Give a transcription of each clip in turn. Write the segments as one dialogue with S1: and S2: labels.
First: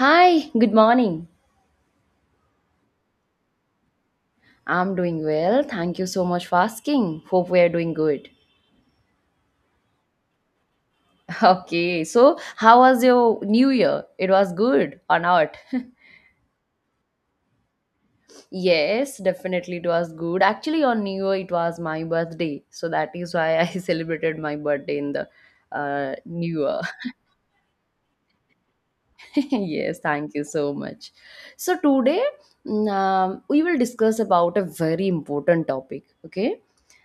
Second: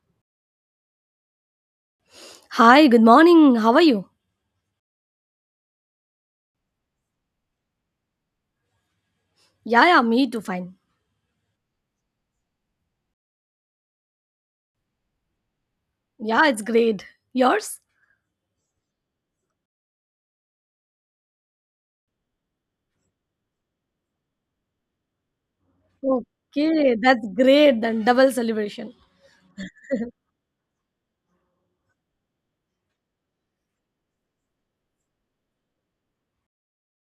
S1: Hi, good morning.
S2: Hi, good morning. How are you?
S1: I'm doing well. Thank you so much for asking. Hope we are doing good.
S2: Yeah, yeah, me too. Fine.
S1: Okay, so how was your new year? It was good or not?
S2: Yeah, it's great. Yours?
S1: Yes, definitely it was good. Actually, on New Year, it was my birthday. So that is why I celebrated my birthday in the New Year.
S2: Okay, that's great. Then double celebration.
S1: Yes, thank you so much. So today we will discuss about a very important topic, okay?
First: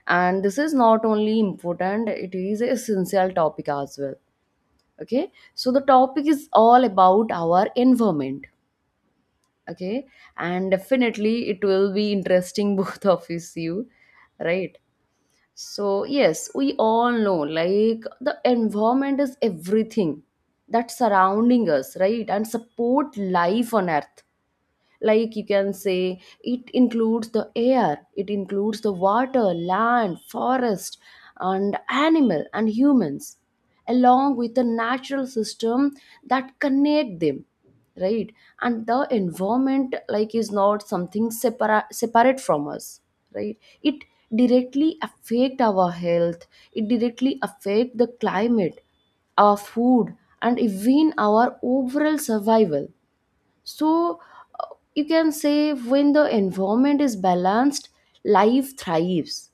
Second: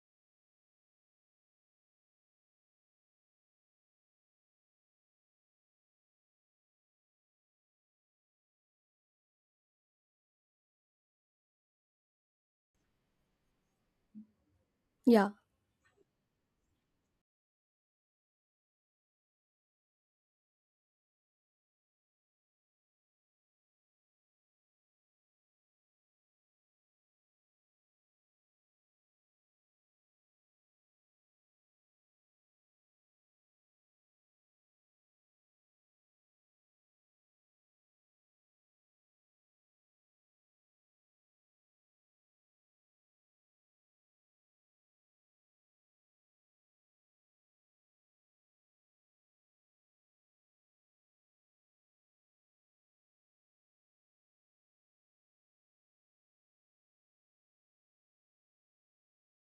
S1: And this is not only important, it is a essential topic as well, okay? So the topic is all about our environment, okay? And definitely it will be interesting both of us, you, right?
S2: Yeah,
S1: So yes, we all know like the environment is everything that surrounding us, right? And support life on earth, like you can say, it includes the air, it includes the water, land, forest, and animal and humans, along with the natural system that connect them, right? And the environment like is not something separate from us, right? It directly affect our health, it directly affect the climate, our food, and even our overall survival. So uh, you can say when the environment is balanced, life thrives.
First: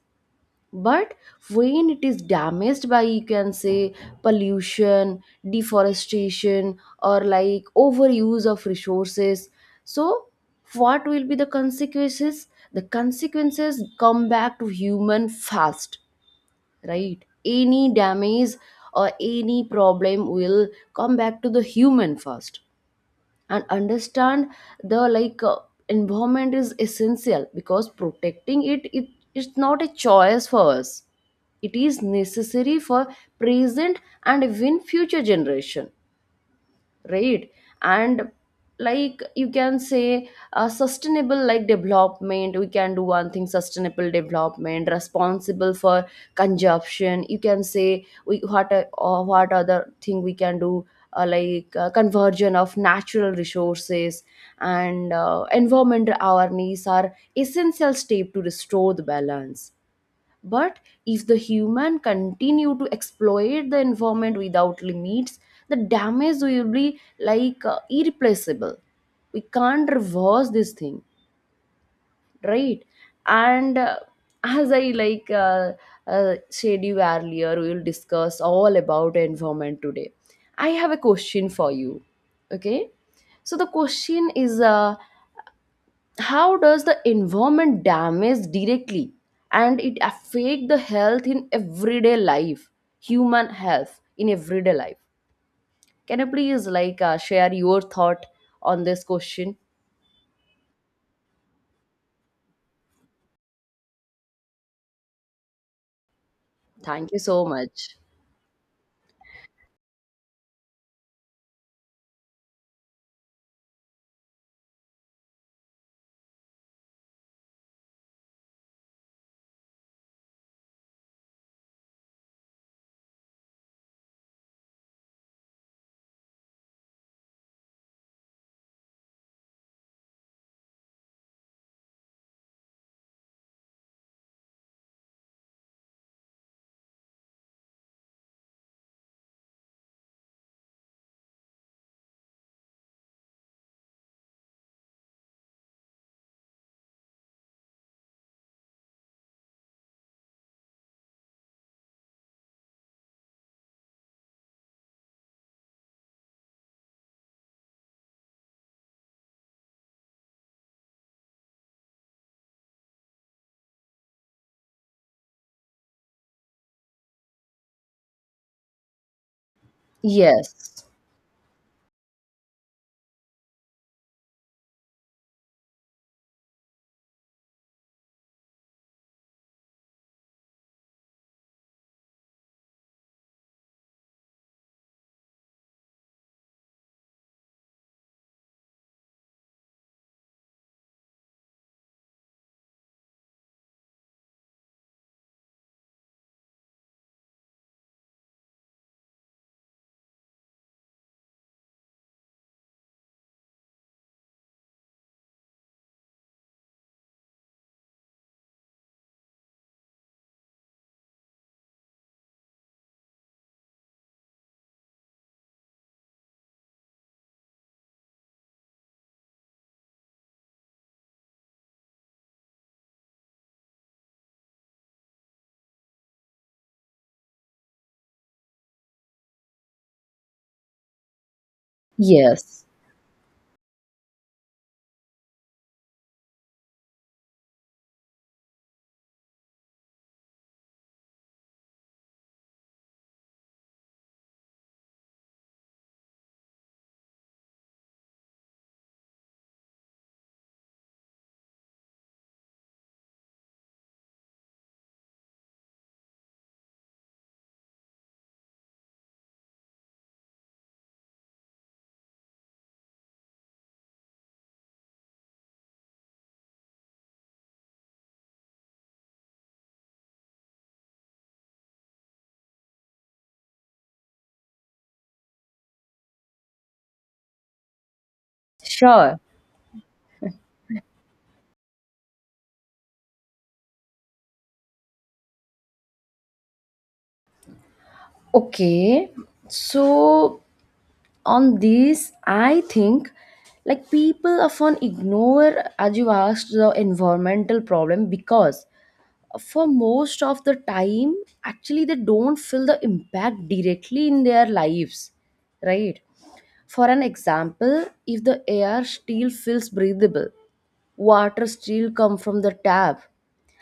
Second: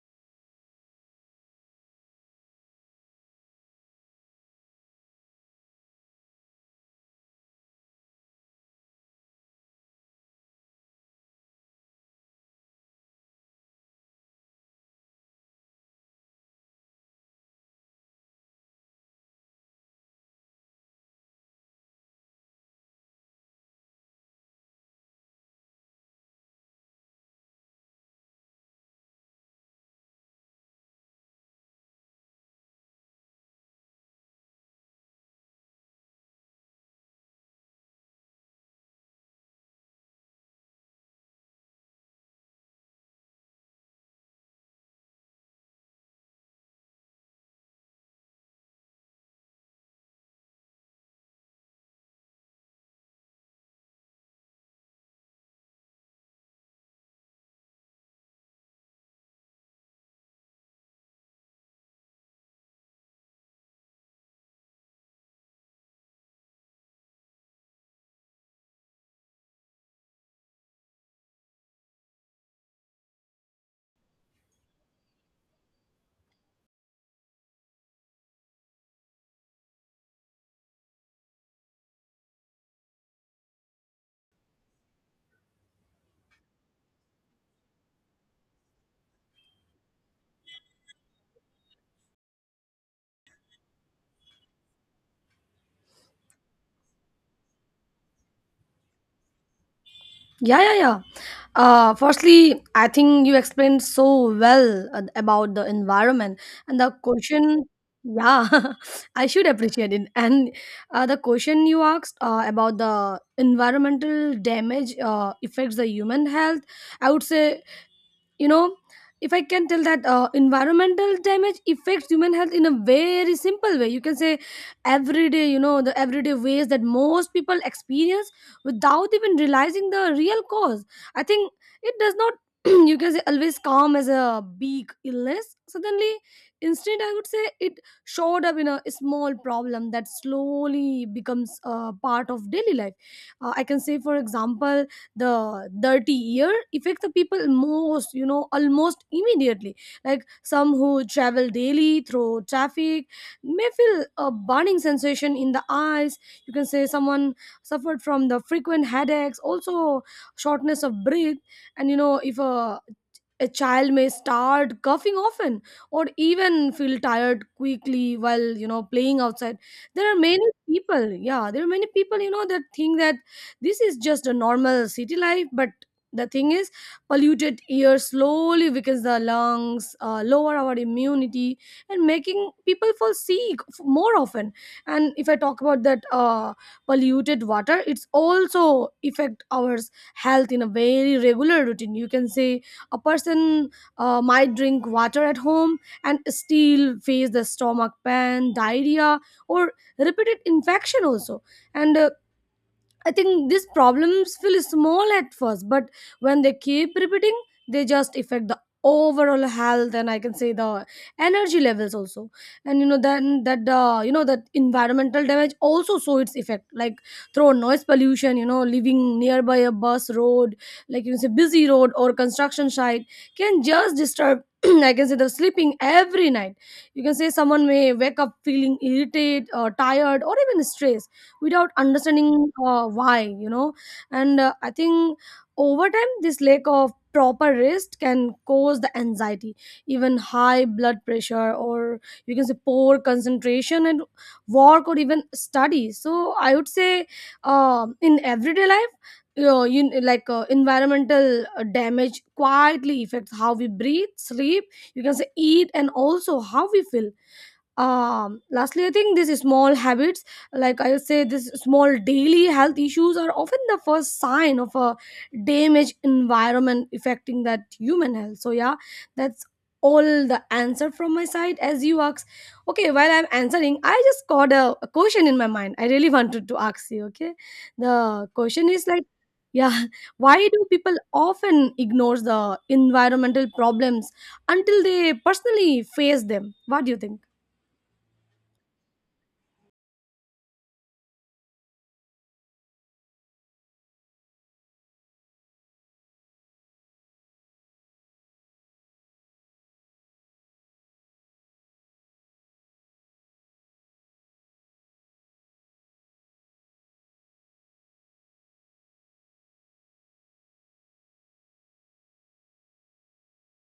S1: But when it is damaged by, you can say, pollution, deforestation, or like overuse of resources, so what will be the consequences? The consequences come back to human fast, right? Any damage or any problem will come back to the human first, and understand the environment is essential because protecting it, it's not a choice for us, it is necessary for present and even future generation, right? And like you can say, sustainable like development, we can do one thing, sustainable development responsible for consumption. You can say we what a- or what other thing we can do? Conversion of natural resources and environment awareness are essential step to restore the balance. But if the human continue to exploit the environment without limits, the damage will be irreplaceable. We can't reverse this thing, right? And as I said you earlier, we will discuss all about environment today. I have a question for you. Okay, so the question is, how does the environment damage directly and it affect the health in everyday life, human health in everyday life? Can you please share your thought on this question?
S2: yeah, yeah, yeah. Firstly, I think you explained so well about the environment and the
S1: Thank you so
S2: question.
S1: much.
S2: Yeah, I should appreciate it. And the question you asked about the environmental damage affects the human health, I would say, you know if I can tell that environmental damage affects human health in a very simple way, you can say everyday, the everyday ways that most people experience without even realizing the real cause. I think it does not, you can say, always come as a big illness suddenly. Instead, I would say it showed up in a small problem that slowly becomes a part of daily life. I can say, for example, the dirty year affect the people most, almost immediately, like some who travel daily through traffic may feel a burning sensation in the eyes. You can say someone suffered from the frequent headaches, also shortness of breath. And if a child may start coughing often or even feel tired quickly while playing outside. There are many
S1: Yes,
S2: people, yeah, there are many people, that think that this is just a normal city life. But the thing is, polluted air slowly weakens the lungs, lower our immunity, and making people fall sick more often. And if I talk about that, polluted water, it's also affect our health in a very regular routine, you can say. A person might drink water at home and still face the stomach pain, diarrhea, or repeated infection also. And I think these problems feel small at first, but when they keep repeating, they just affect the overall health, and I can say the energy levels also. And then that, the you know that environmental damage also show its effect, like through noise pollution, living nearby a bus road, like you say, busy road or construction site, can just disturb, I can say, the sleeping every night. You can say someone may wake up feeling irritated or tired or even stressed without understanding
S1: yes,
S2: why, and I think over time this lack of proper rest can cause the anxiety, even high blood pressure, or you can say poor concentration and work or even study. So I would say, um, in everyday life, you know, you, like environmental damage quietly affects how we breathe, sleep, you can say eat, and also how we feel. Um, lastly, I think these small habits, like I say, these small daily health issues are often the first sign of a damaged environment affecting that human health. So yeah, that's all the answer from my side, as you ask. Okay, while I'm answering, I just got a question in my mind I really wanted to ask you. Okay, the question is like,
S1: sure.
S2: yeah, why do people often ignore the environmental problems until they personally face them? What do you think?
S1: Okay, so on this I think like people often ignore, as you asked, the environmental problem, because for most of the time, actually they don't feel the impact directly in their lives, right? For an example, if the air still feels breathable, water still come from the tap,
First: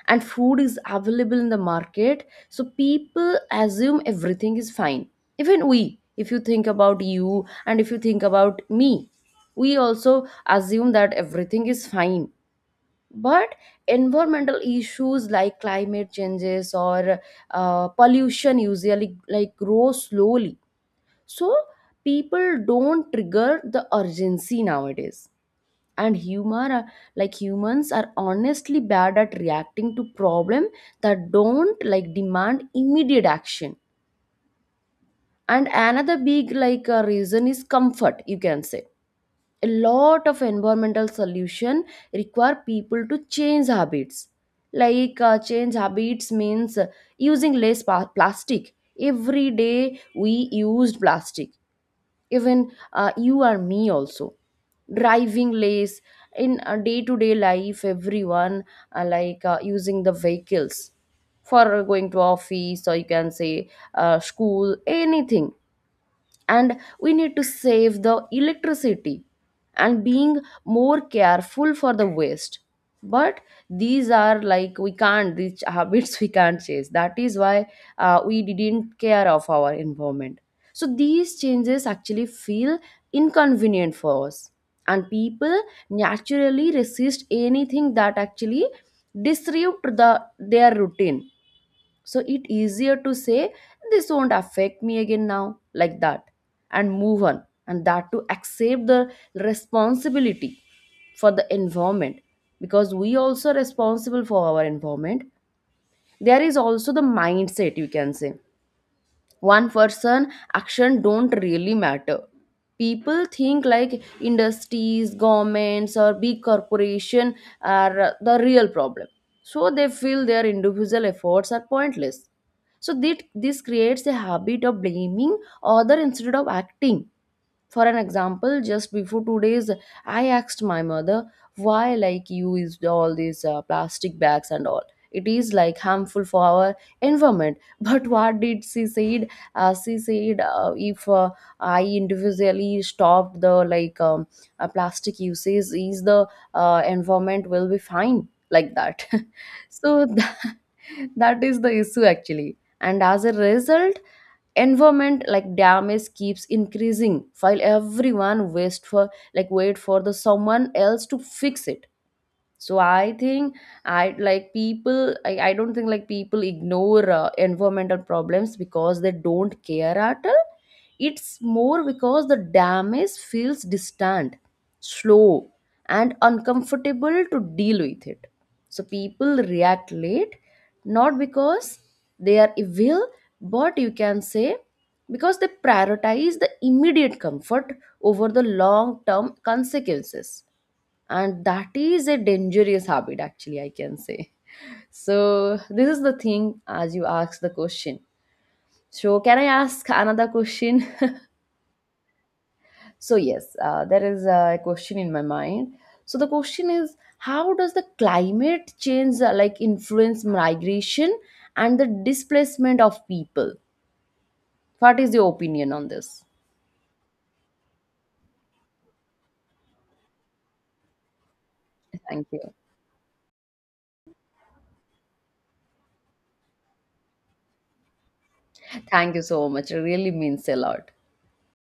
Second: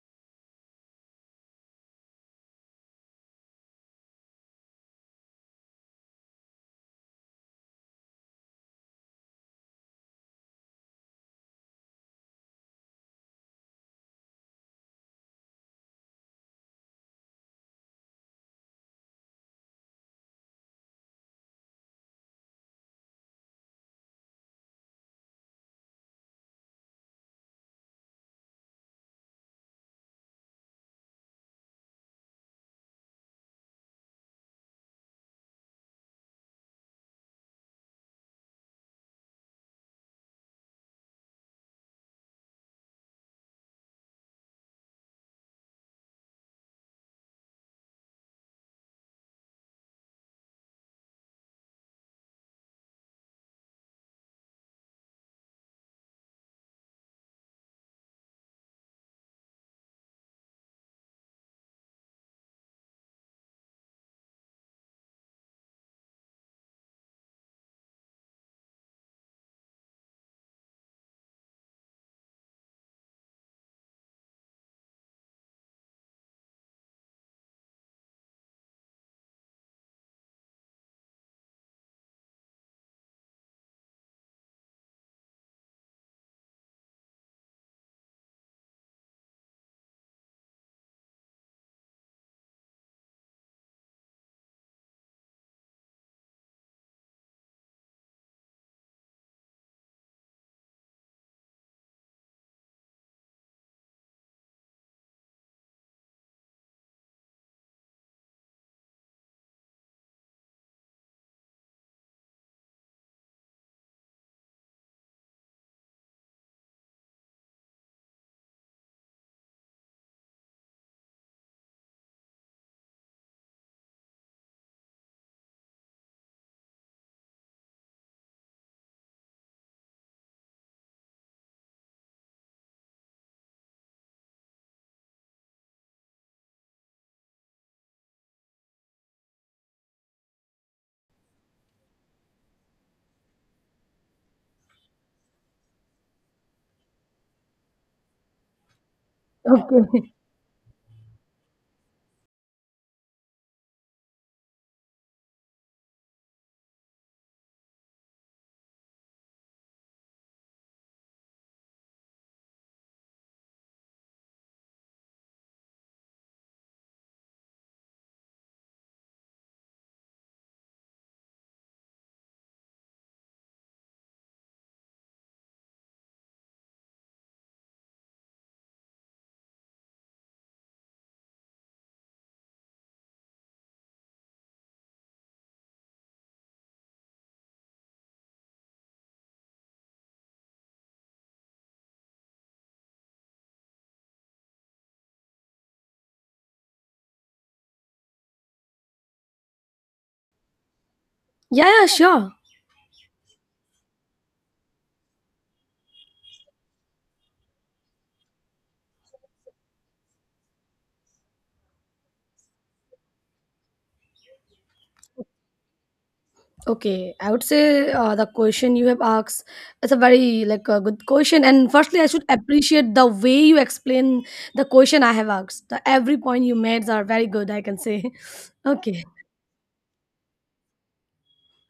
S1: and food is available in the market, so people assume everything is fine. Even we, if you think about you, and if you think about me, we also assume that everything is fine. But environmental issues like climate changes or pollution usually like grow slowly, so people don't trigger the urgency nowadays. And like humans are honestly bad at reacting to problem that don't like demand immediate action. And another big reason is comfort, you can say. A lot of environmental solution require people to change habits. Like change habits means, using less plastic, every day we used plastic, even you or me also, driving less. In a day-to-day life, everyone using the vehicles for going to office, or you can say school, anything. And we need to save the electricity and being more careful for the waste. But these are like, we can't, these habits we can't change, that is why we didn't care of our environment. So these changes actually feel inconvenient for us, and people naturally resist anything that actually disrupt the their routine. So it easier to say this won't affect me again now, like that, and move on, and that to accept the responsibility for the environment, because we also responsible for our environment. There is also the mindset, you can say, one person action don't really matter. People think like industries, governments, or big corporation are the real problem, so they feel their individual efforts are pointless. So that this creates a habit of blaming other instead of acting. For an example, just before 2 days, I asked my mother, why like you used all these plastic bags and all? It is like harmful for our environment. But what did she said? She said, if I individually stopped the plastic usage, is the environment will be fine, like that.
S2: Okay.
S1: So that, that is the issue actually. And as a result, environment like damage keeps increasing while everyone waits for, like wait for the someone else to fix it. So I think I don't think like people ignore environmental problems because they don't care at all. It's more because the damage feels distant, slow, and uncomfortable to deal with it. So people react late, not because they are evil, but you can say because they prioritize the immediate comfort over the long term consequences. And that is a dangerous habit actually, I can say. So this is the thing, as you ask the question. So can I ask another question?
S2: Yeah, yeah, sure.
S1: So yes, there is a question in my mind. So the question is, how does the climate change like influence migration and the displacement of people? What is your opinion on this?
S2: Okay, I would say the question you have asked is a very, like, a good question. And firstly, I
S1: Thank
S2: should
S1: you.
S2: appreciate the way you explain the question I have asked. The every point you made are very good, I can say. Okay.
S1: Thank you so much, it really means a lot.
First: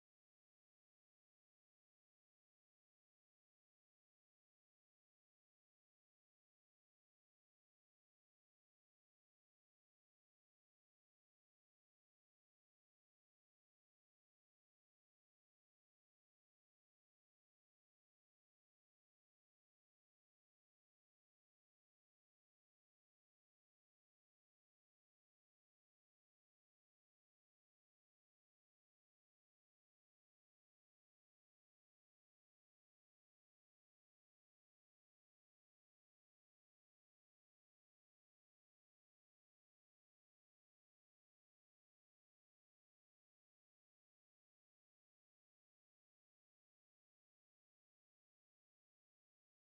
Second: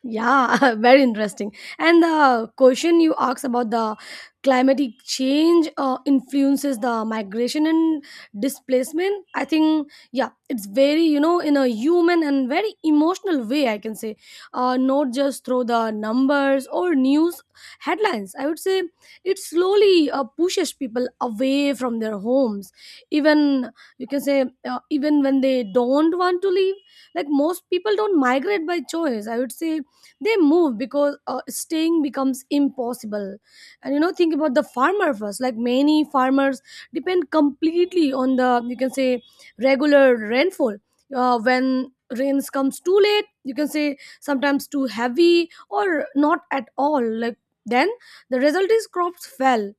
S2: Yeah, very interesting. And the question you asked about the climatic change influences the migration and displacement. I think, yeah, it's very, you know, in a human and very emotional way, I can say, not just through the numbers or news headlines. I would say it slowly pushes people away from their homes. Even, you can say, even when they don't want to leave, like most people don't migrate by choice. I would say they move because staying becomes impossible. And think about the farmer first, like many farmers depend completely on the, you can say, regular rainfall. When rains comes too late, you can say sometimes too heavy, or not at all, like, then the result is crops fell.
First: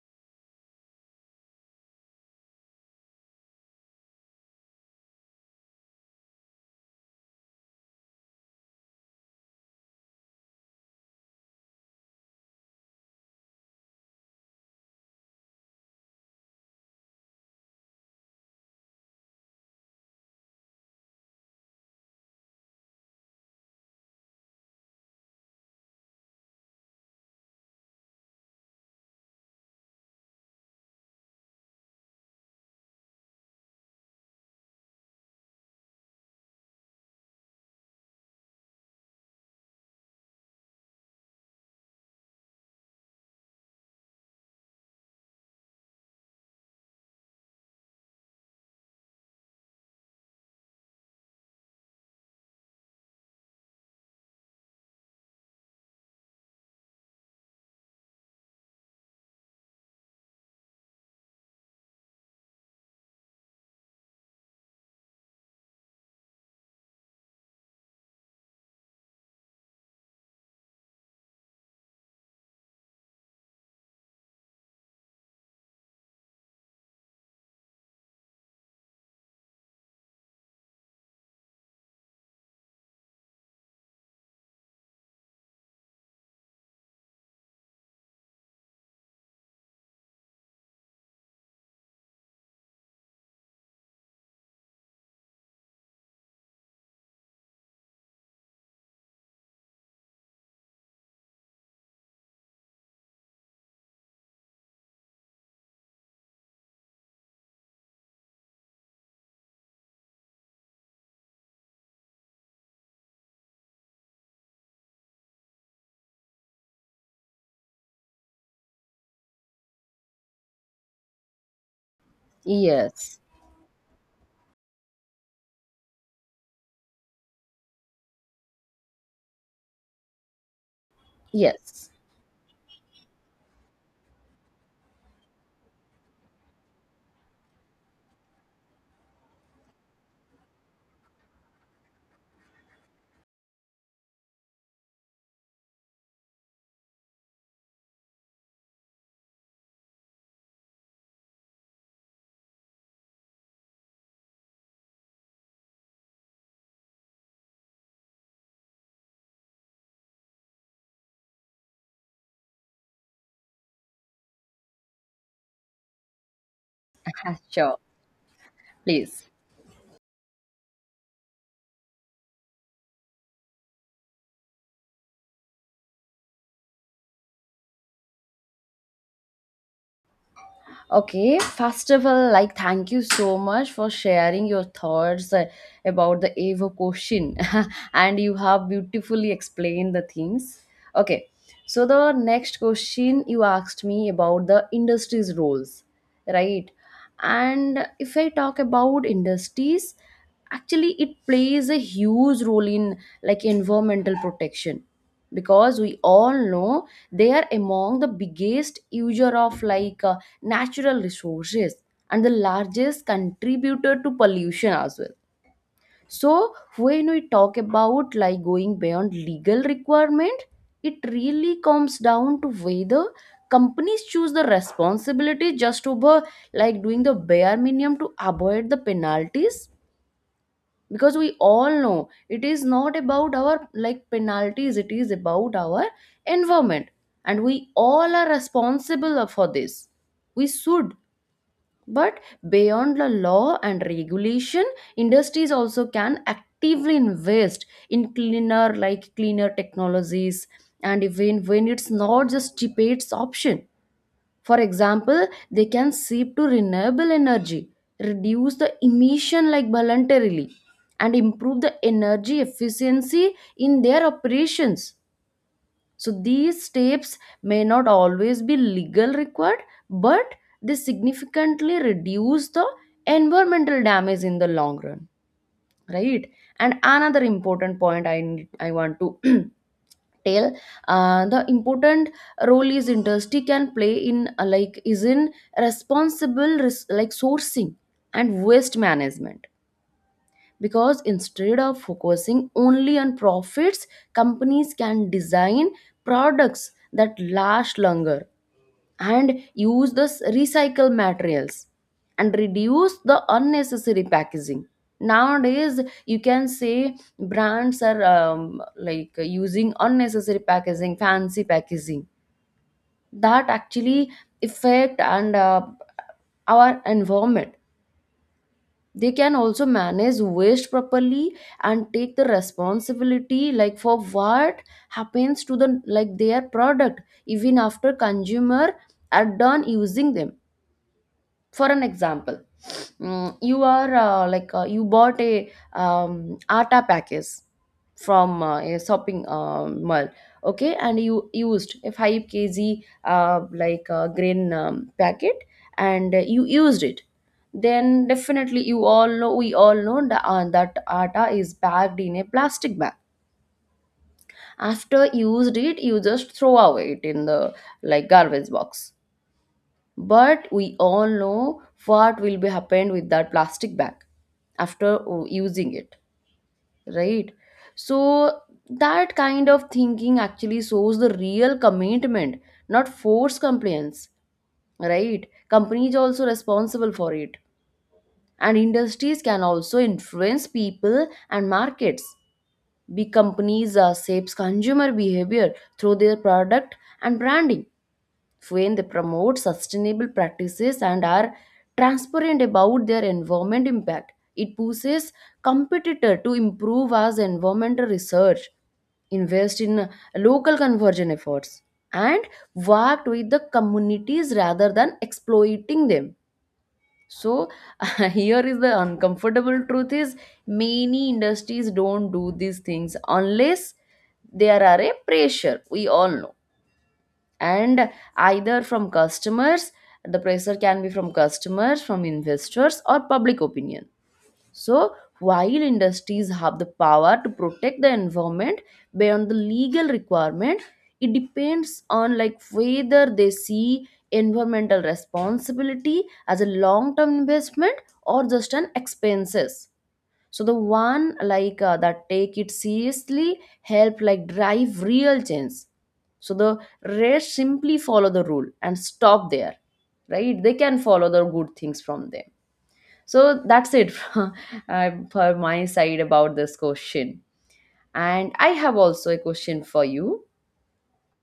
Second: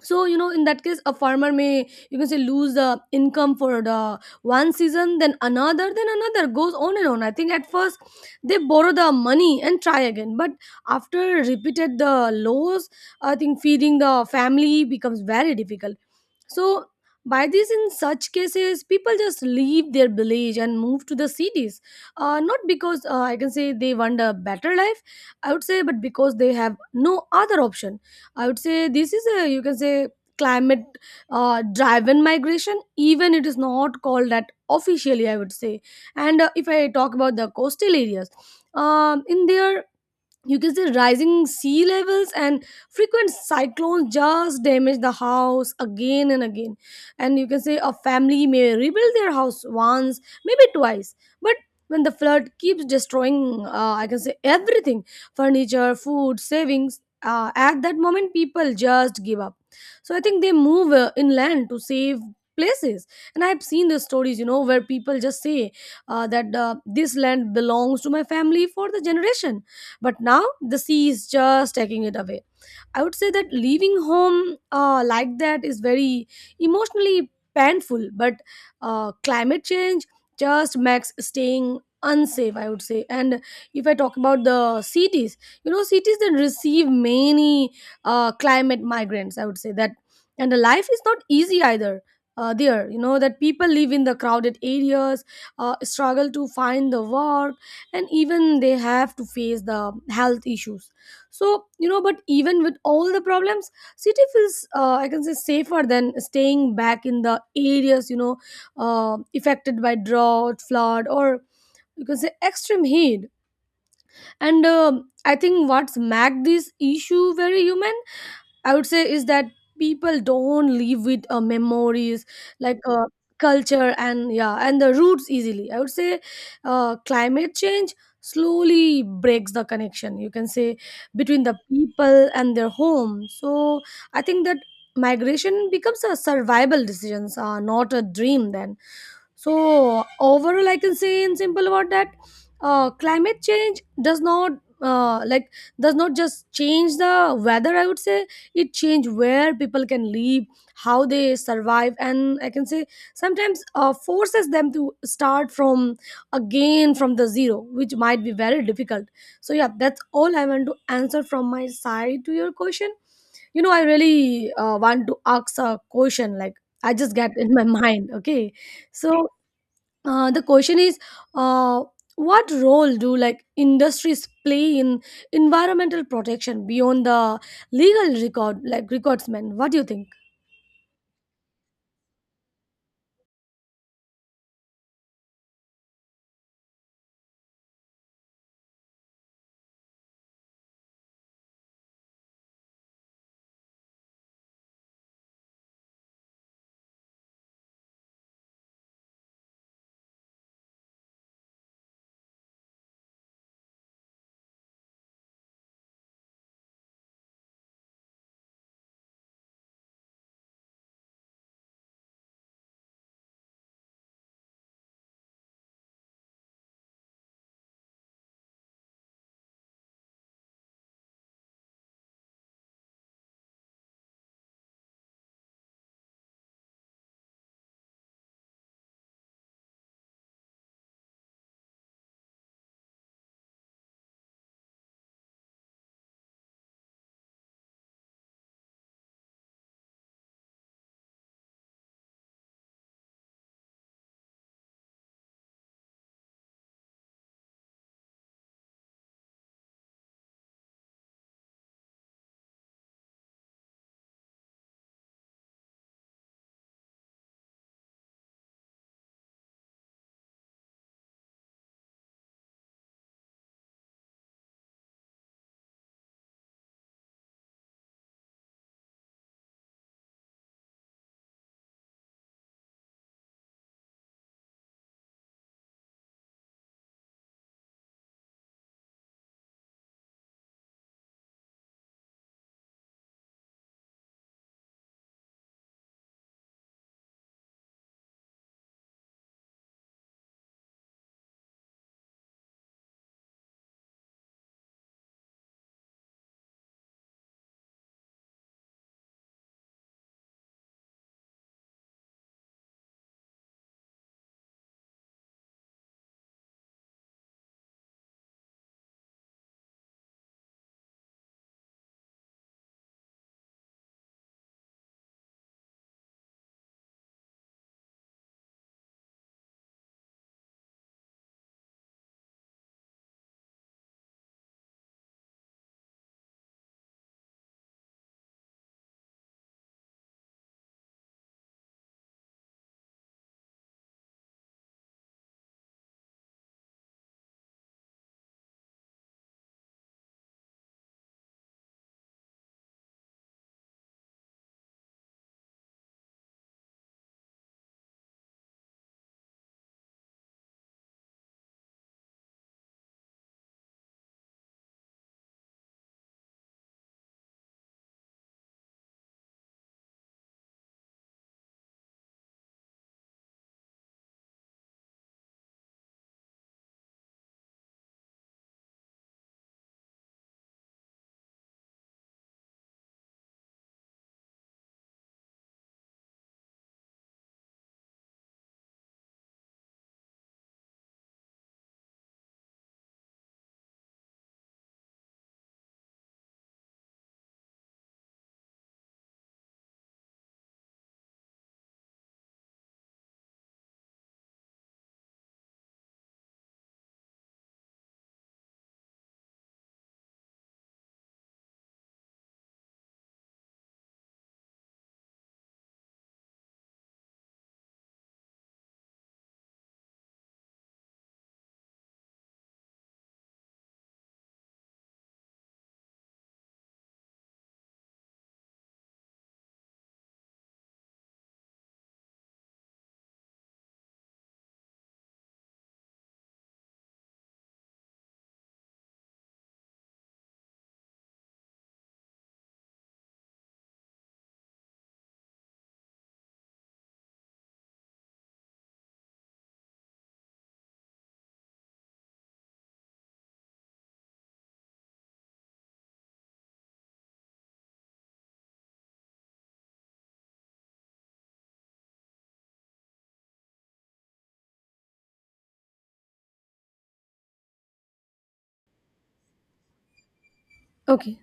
S2: So in that case a farmer may, you can say, lose the income for the one season, then another, then another, goes on and on. I think at first they borrow the money and try again, but after repeated the loss, I think feeding the family becomes very difficult. So by this, in such cases, people just leave their village and move to the cities. Not because, I can say, they want a better life, I would say, but because they have no other option. I would say this is a, you can say, climate driven migration, even it is not called that officially, I would say. And if I talk about the coastal areas, in there, you can say, rising sea levels and frequent cyclones just damage the house again and again. And you can say a family may rebuild their house once, maybe twice, but when the flood keeps destroying, I can say, everything, furniture, food, savings, at that moment people just give up. So I think they move inland to save places. And I've seen the stories, where people just say that this land belongs to my family for the generation, but now the sea is just taking it away. I would say that leaving home like that is very emotionally painful, but climate change just makes staying unsafe, I would say. And if I talk about the cities, cities that receive many climate migrants, I would say that and the life is not easy either. There, that people live in the crowded areas, struggle to find the work, and even they have to face the health issues. So but even with all the problems, city feels, I can say, safer than staying back in the areas, affected by drought, flood, or you can say extreme heat. And I think what's made this issue very human, I would say, is that people don't live with memories, like
S1: Yes,
S2: culture, and yeah, and the roots easily. I would say climate change slowly breaks the connection, you can say, between the
S1: yes,
S2: people and their home. So I think that migration becomes a survival decisions, not a dream then. So overall, I can say, in simple word, that climate change uh, like does not just change the weather. I would say it change where people can live, how they survive, and I can say sometimes forces them to start from again from the zero, which might be very difficult. So yeah, that's all I want to answer from my side to your question. You know, I really want to ask a question, like I just get in my
S1: sure,
S2: mind. Okay, so
S1: please.
S2: the question is, uh, what role do, like, industries play in environmental protection beyond the legal record, like recordsman? What do you think?
S1: Okay, first of all, like thank you so much for sharing your thoughts about the Evo question, and you have beautifully explained the things. Okay, so the next question you asked me about the industry's roles, right? And if I talk about industries, actually it plays a huge role in like environmental protection, because we all know they are among the biggest user of natural resources and the largest contributor to pollution as well. So when we talk about like going beyond legal requirement, it really comes down to whether companies choose the responsibility just over like doing the bare minimum to avoid the penalties. Because we all know it is not about our like penalties, it is about our environment, and we all are responsible for this, we should. But beyond the law and regulation, industries also can actively invest in cleaner, like cleaner technologies, and even when it's not just debates option. For example, they can shift to renewable energy, reduce the emission like voluntarily, and improve the energy efficiency in their operations. So these steps may not always be legal required, but they significantly reduce the environmental damage in the long run, right? And another important point I need, I want to tell, the important role is industry can play in is in responsible like sourcing and waste management. Because instead of focusing only on profits, companies can design products that last longer, and use the recycled materials, and reduce the unnecessary packaging. Nowadays, you can say brands are like using unnecessary packaging, fancy packaging that actually affect and our environment. They can also manage waste properly and take the responsibility like for what happens to the like their product even after consumer are done using them. For an example, you are you bought a atta package from a shopping mall, okay, and you used a 5 kg grain packet, and you used it. Then definitely you all know, we all know that, that atta is packed in a plastic bag. After used it, you just throw away it in the like garbage box. But we all know what will be happened with that plastic bag after using it, right? So that kind of thinking actually shows the real commitment, not forced compliance, right? Companies also responsible for it, and industries can also influence people and markets. Big companies shapes consumer behavior through their product and branding. When they promote sustainable practices and are transparent about their environment impact, it pushes competitor to improve as environmental research, invest in local conversion efforts, and work with the communities rather than exploiting them. So here is the uncomfortable truth is, many industries don't do these things unless there are a pressure. We all know, and either from customers, the pressure can be from customers, from investors, or public opinion. So while industries have the power to protect the environment beyond the legal requirement, it depends on like whether they see environmental responsibility as a long term investment or just an expenses. So the one like that take it seriously help like drive real change. So the rest simply follow the rule and stop there, right? They can follow the good things from them. So that's it for my side about this question. And I have also a question for you.
S2: Okay,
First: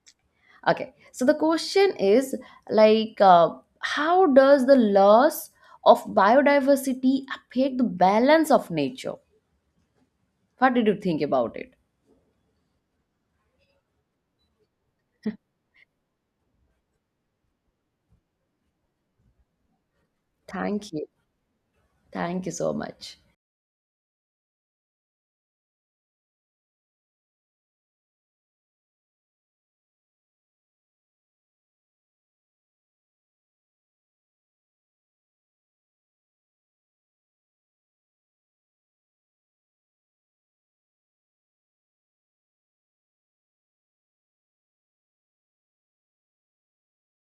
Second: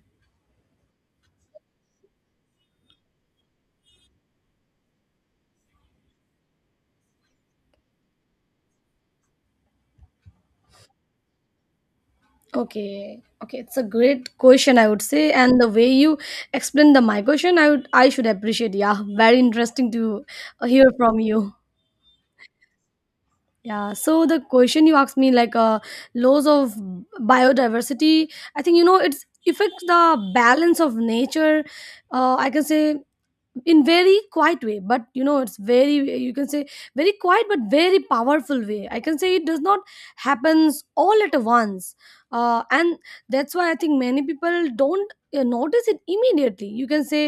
S1: Okay, so the question is like how does the loss of biodiversity affect the balance of nature? What did you think about it?
S2: okay, okay, it's a great question, I would say. And the way you explain the my question, I would, I should appreciate. Yeah, very interesting to hear
S1: Thank you.
S2: from you.
S1: Thank you so much.
S2: Yeah, so the question you asked me, like laws of biodiversity, I think, it's affects the balance of nature. I can say in very quiet way, but it's very, you can say, very quiet but very powerful way, I can say. It does not happens all at once. And that's why I think many people don't notice it immediately, you can say.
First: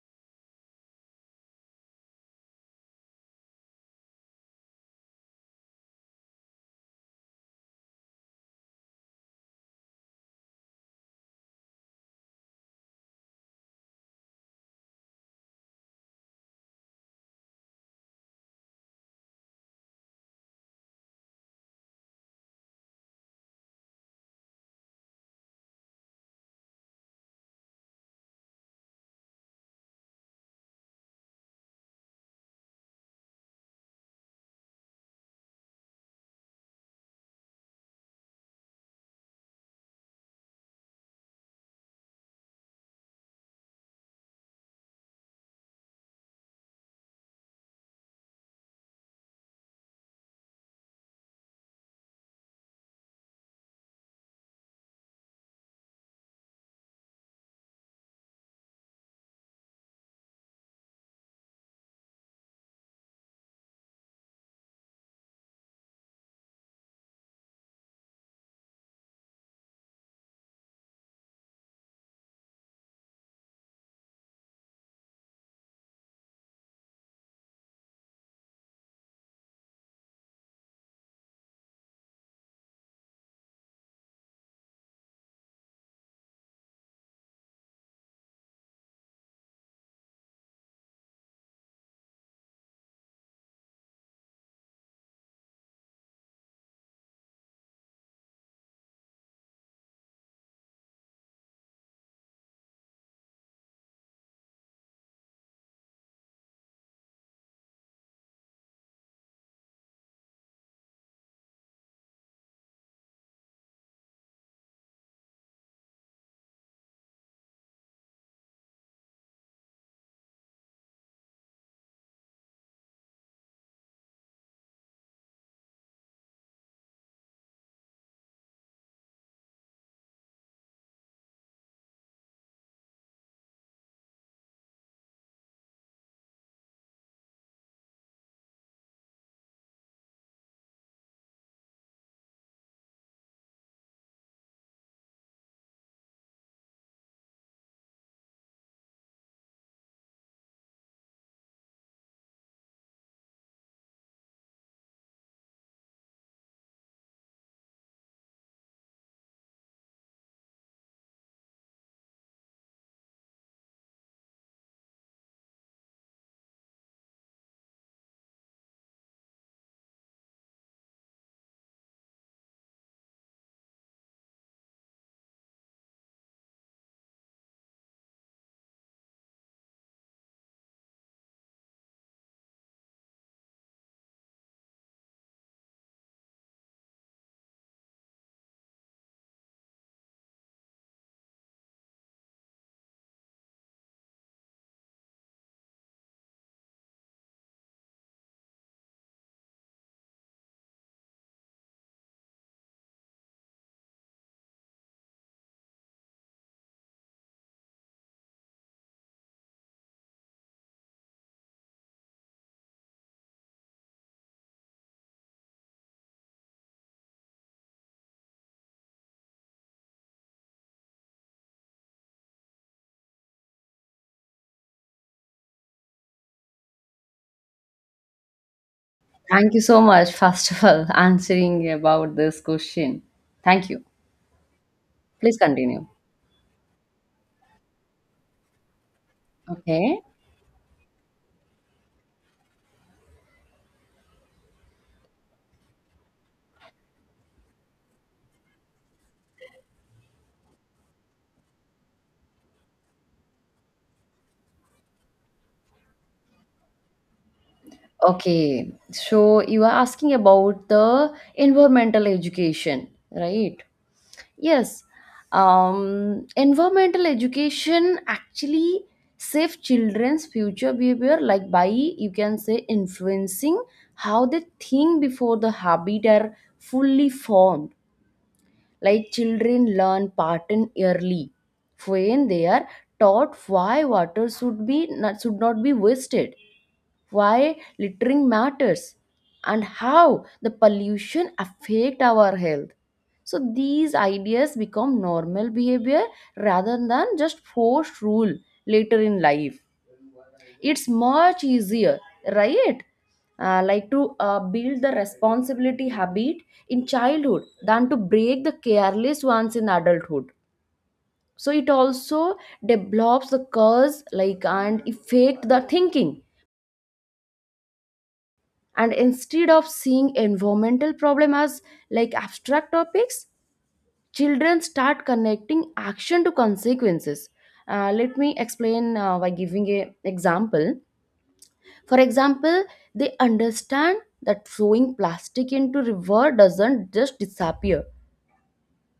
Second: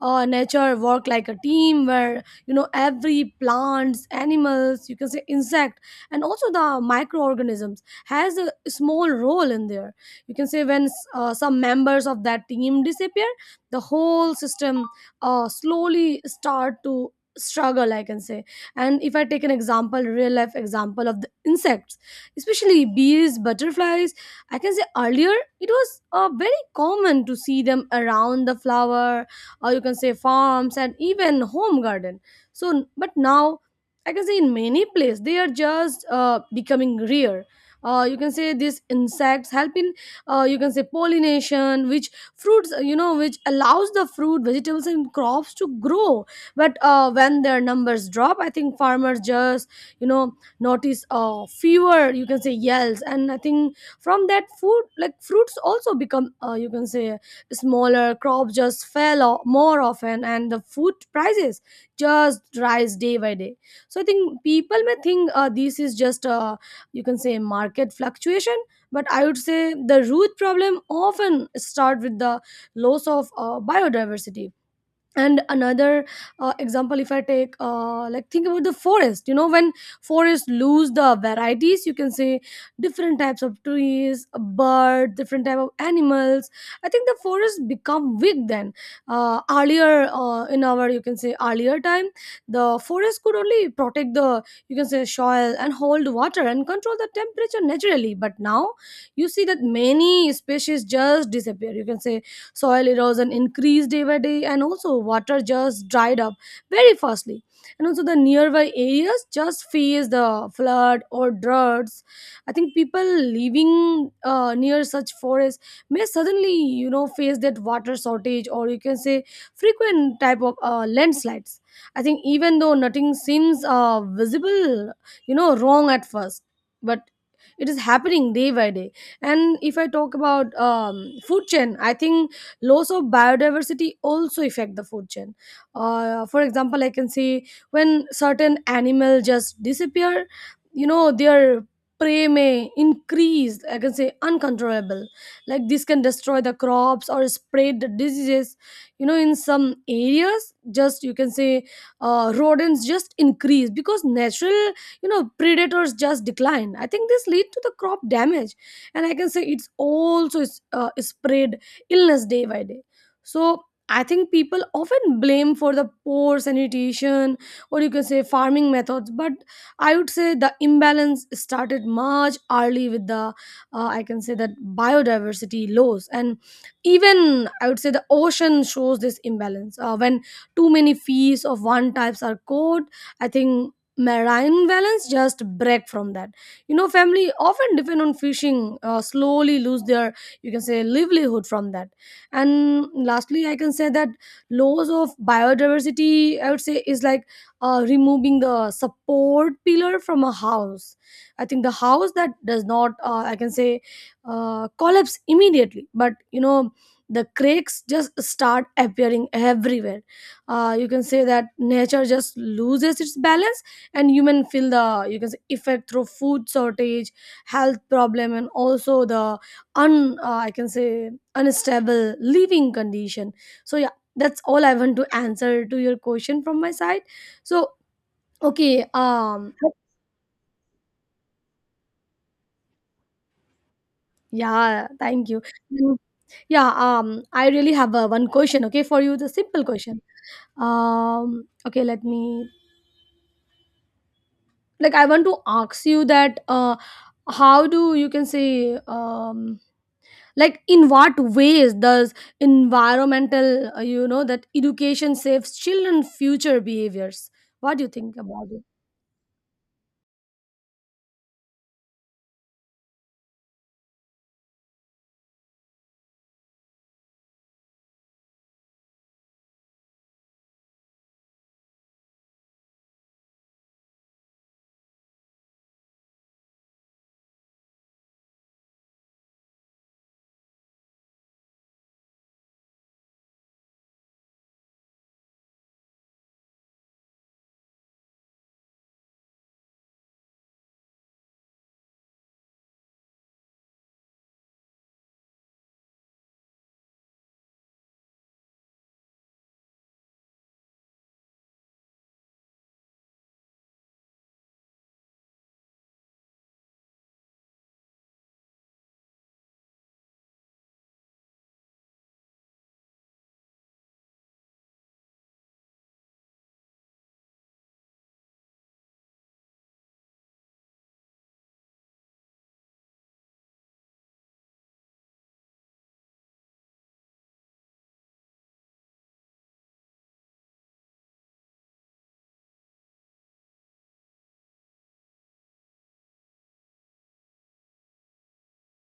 S2: Nature work like a team where, every plants, animals, you can say insect and also the microorganisms, has a small role in there. You can say when some members of that team disappear, the whole system slowly start to struggle, I can say. And if I take an example, real life example, of the insects, especially bees, butterflies, I can say earlier it was very common to see them around the flower, or you can say farms and even home garden. So but now, I can say in many places they are just becoming rare. You can say these insects help in, you can say, pollination, which fruits, which allows the fruit, vegetables, and crops to grow. But when their numbers drop, I think farmers just, you know notice fewer, you can say, yells. And I think from that food, like fruits also become, you can say, smaller, crops just fell more often, and the food prices just rise day by day. So I think people may think, this is just You can say market fluctuation, but I would say the root problem often start with the loss of biodiversity. And another example, if I take like think about the forest, you know, when forests lose the varieties, you can say different types of trees, a bird, different type of animals, I think the forest become weak. Then earlier, in our you can say earlier time, the forest could only protect the you can say soil and hold water and control the temperature naturally. But now you see that many species just disappear, you can say soil erosion increased day by day, and also water just dried up very fastly. And also the nearby areas just faced the flood or droughts. I think people living near such forests may suddenly, you know, face that water shortage or you can say frequent type of landslides. I think even though nothing seems visible, you know, wrong at first, but it is happening day by day. And if I talk about food chain, I think loss of biodiversity also affect the food chain. For example, I can see when certain animal just disappear, you know, their prey may increase, I can say uncontrollable, like this can destroy the crops or spread the diseases, you know. In some areas just you can say rodents just increase because natural, you know, predators just decline. I think this lead to the crop damage, and I can say it's also is, spread illness day by day. So I think people often blame for the poor sanitation or you can say farming methods, but I would say the imbalance started much early with the I can say that biodiversity loss. And even I would say the ocean shows this imbalance when too many fish of one types are caught, I think marine balance just break from that, you know. Family often depend on fishing slowly lose their you can say livelihood from that. And lastly, I can say that loss of biodiversity, I would say, is like removing the support pillar from a house. I think the house that does not I can say collapse immediately, but you know, the cracks just start appearing everywhere. You can say that nature just loses its balance and human feel the you can say effect through food shortage, health problem, and also the un I can say unstable living condition. So yeah, that's all I want to answer to your question from my side. So okay,
S1: Thank you so much, first of all, answering about this question. Thank you.
S2: yeah, thank
S1: Please
S2: you.
S1: continue.
S2: Yeah, I really have one question, okay, for you, the simple question.
S1: Okay.
S2: Okay, let me, like, I want to ask you that how do you can say, um like, in what ways does environmental you know that education saves children future behaviors? What do you think about it?
S1: Okay. So you are asking about the environmental education, right? Yes. Environmental education actually save children's future behavior, like by you can say influencing how they think before the habit are fully formed. Like children learn pattern early when they are taught why water should not be wasted, why littering matters, and how the pollution affect our health. So these ideas become normal behavior rather than just forced rule. Later in life it's much easier, right? Like to build the responsibility habit in childhood than to break the careless ones in adulthood. So it also develops the cause like and affect the thinking. And instead of seeing environmental problem as like abstract topics, children start connecting action to consequences. Let me explain by giving a example. For example, they understand that throwing plastic into river doesn't just disappear.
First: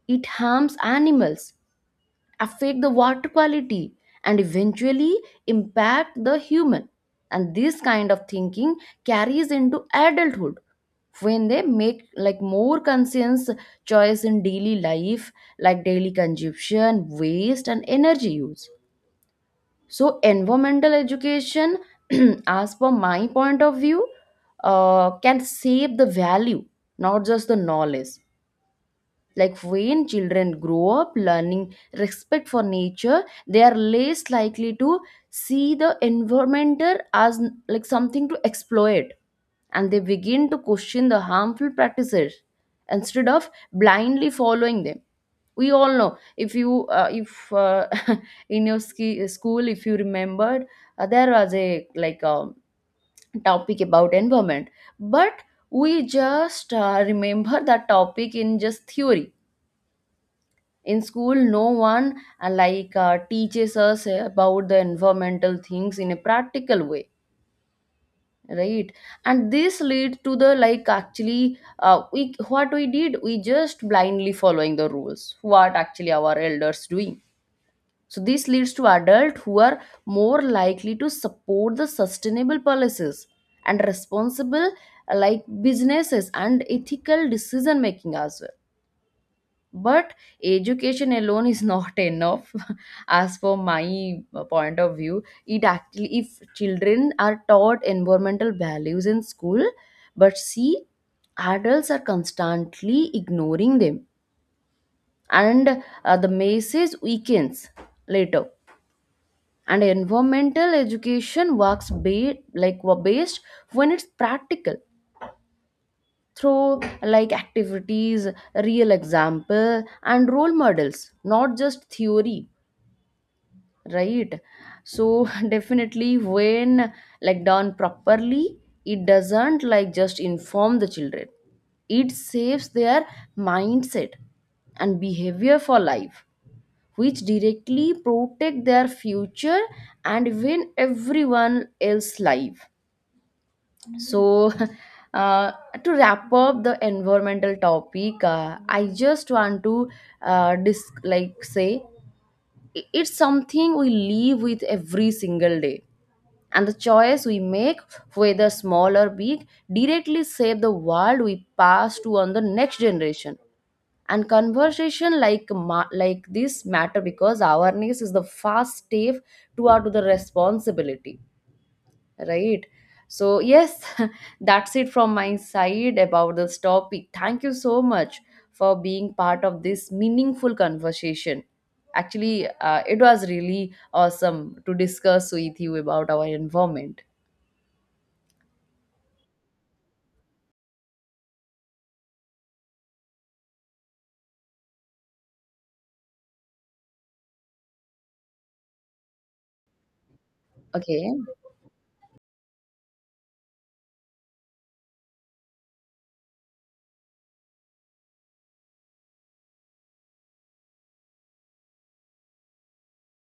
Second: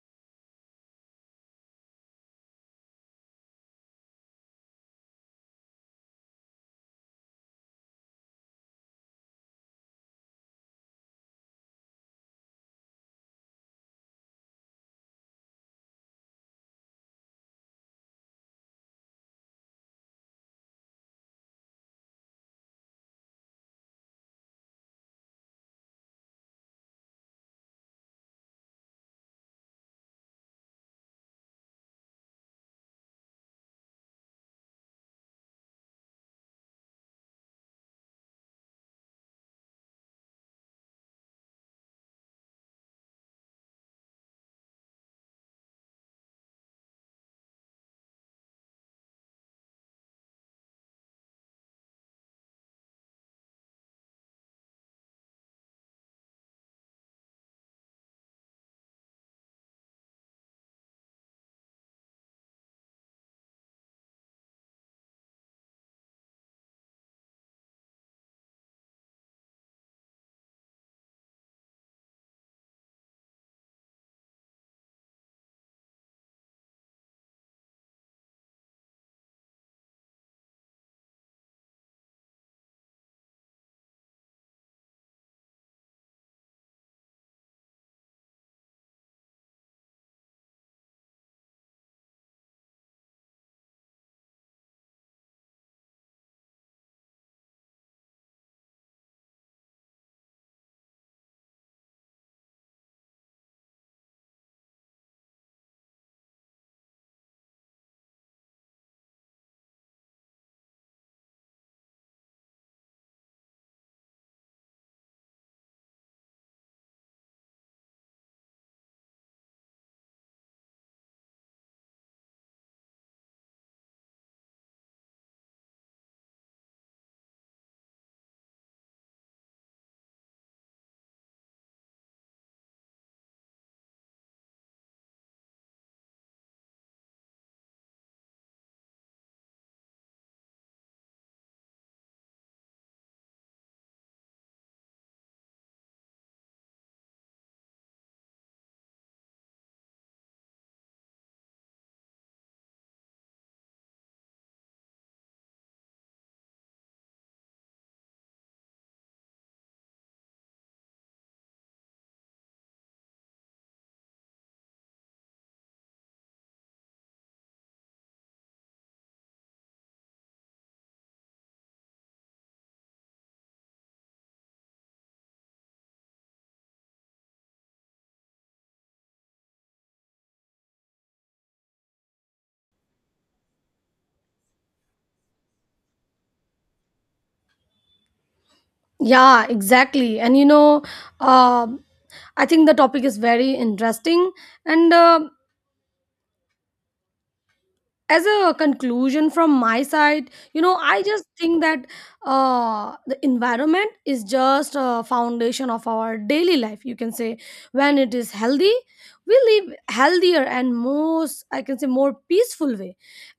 S1: It harms animals, affect the water quality, and eventually impact the human. And this kind of thinking carries into adulthood when they make like more conscious choice in daily life, like daily consumption, waste and energy use. So, environmental education, as per my point of view, can save the value, not just the knowledge. Like when children grow up learning respect for nature, they are less likely to see the environmental as like something to exploit, and they begin to question the harmful practices instead of blindly following them. We all know if you if in your school, if you remembered, there was a like a topic about environment, but we just remember that topic in just theory. In school no one teaches us about the environmental things in a practical way, right? And this leads to the like actually we, what we did, we just blindly following the rules what actually our elders doing. So this leads to adults who are more likely to support the sustainable policies and responsible like businesses and ethical decision making as well. But education alone is not enough, as for my point of view. It actually, if children are taught environmental values in school, but see, adults are constantly ignoring them, and the message weakens later. And environmental education works based when it's practical, through like activities, real example and role models, not just theory, right? So definitely when like done properly, it doesn't like just inform the children, it saves their mindset and behavior for life, which directly protect their future and even everyone else's life. So, uh, to wrap up the environmental topic, I just want to like say it's something we live with every single day, and the choice we make, whether small or big, directly save the world we pass to on the next generation. And conversation like like this matter because awareness is the first step toward the responsibility, right? So yes, that's it from my side about this topic. Thank you so much for being part of this meaningful conversation. Actually it was really awesome to discuss with you about our environment.
S2: Yeah, exactly. And you know, um I think the topic is very interesting, and as a conclusion from my side, you know, I
S1: Okay.
S2: just think that the environment is just a foundation of our daily life, you can say. When it is healthy, we live healthier and most I can say more peaceful way.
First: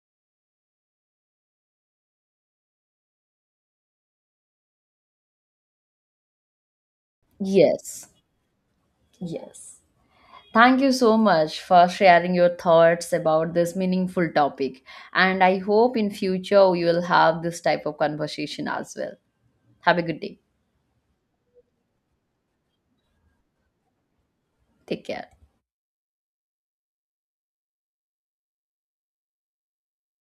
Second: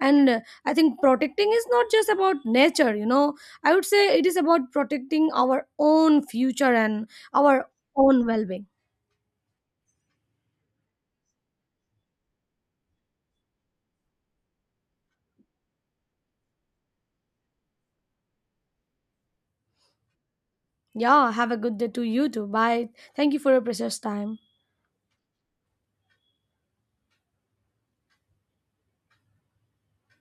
S2: And I think protecting is not just about nature, you know, I would say it is about protecting our own future and our
S1: Yes.
S2: own well-being.
S1: Yes. Thank you so much for sharing your thoughts about this meaningful topic. And I hope in future we will have this type of conversation as well. Have a good day.
S2: Yeah, have a good day to you too. Bye. Thank you for your precious time.
S1: Take care.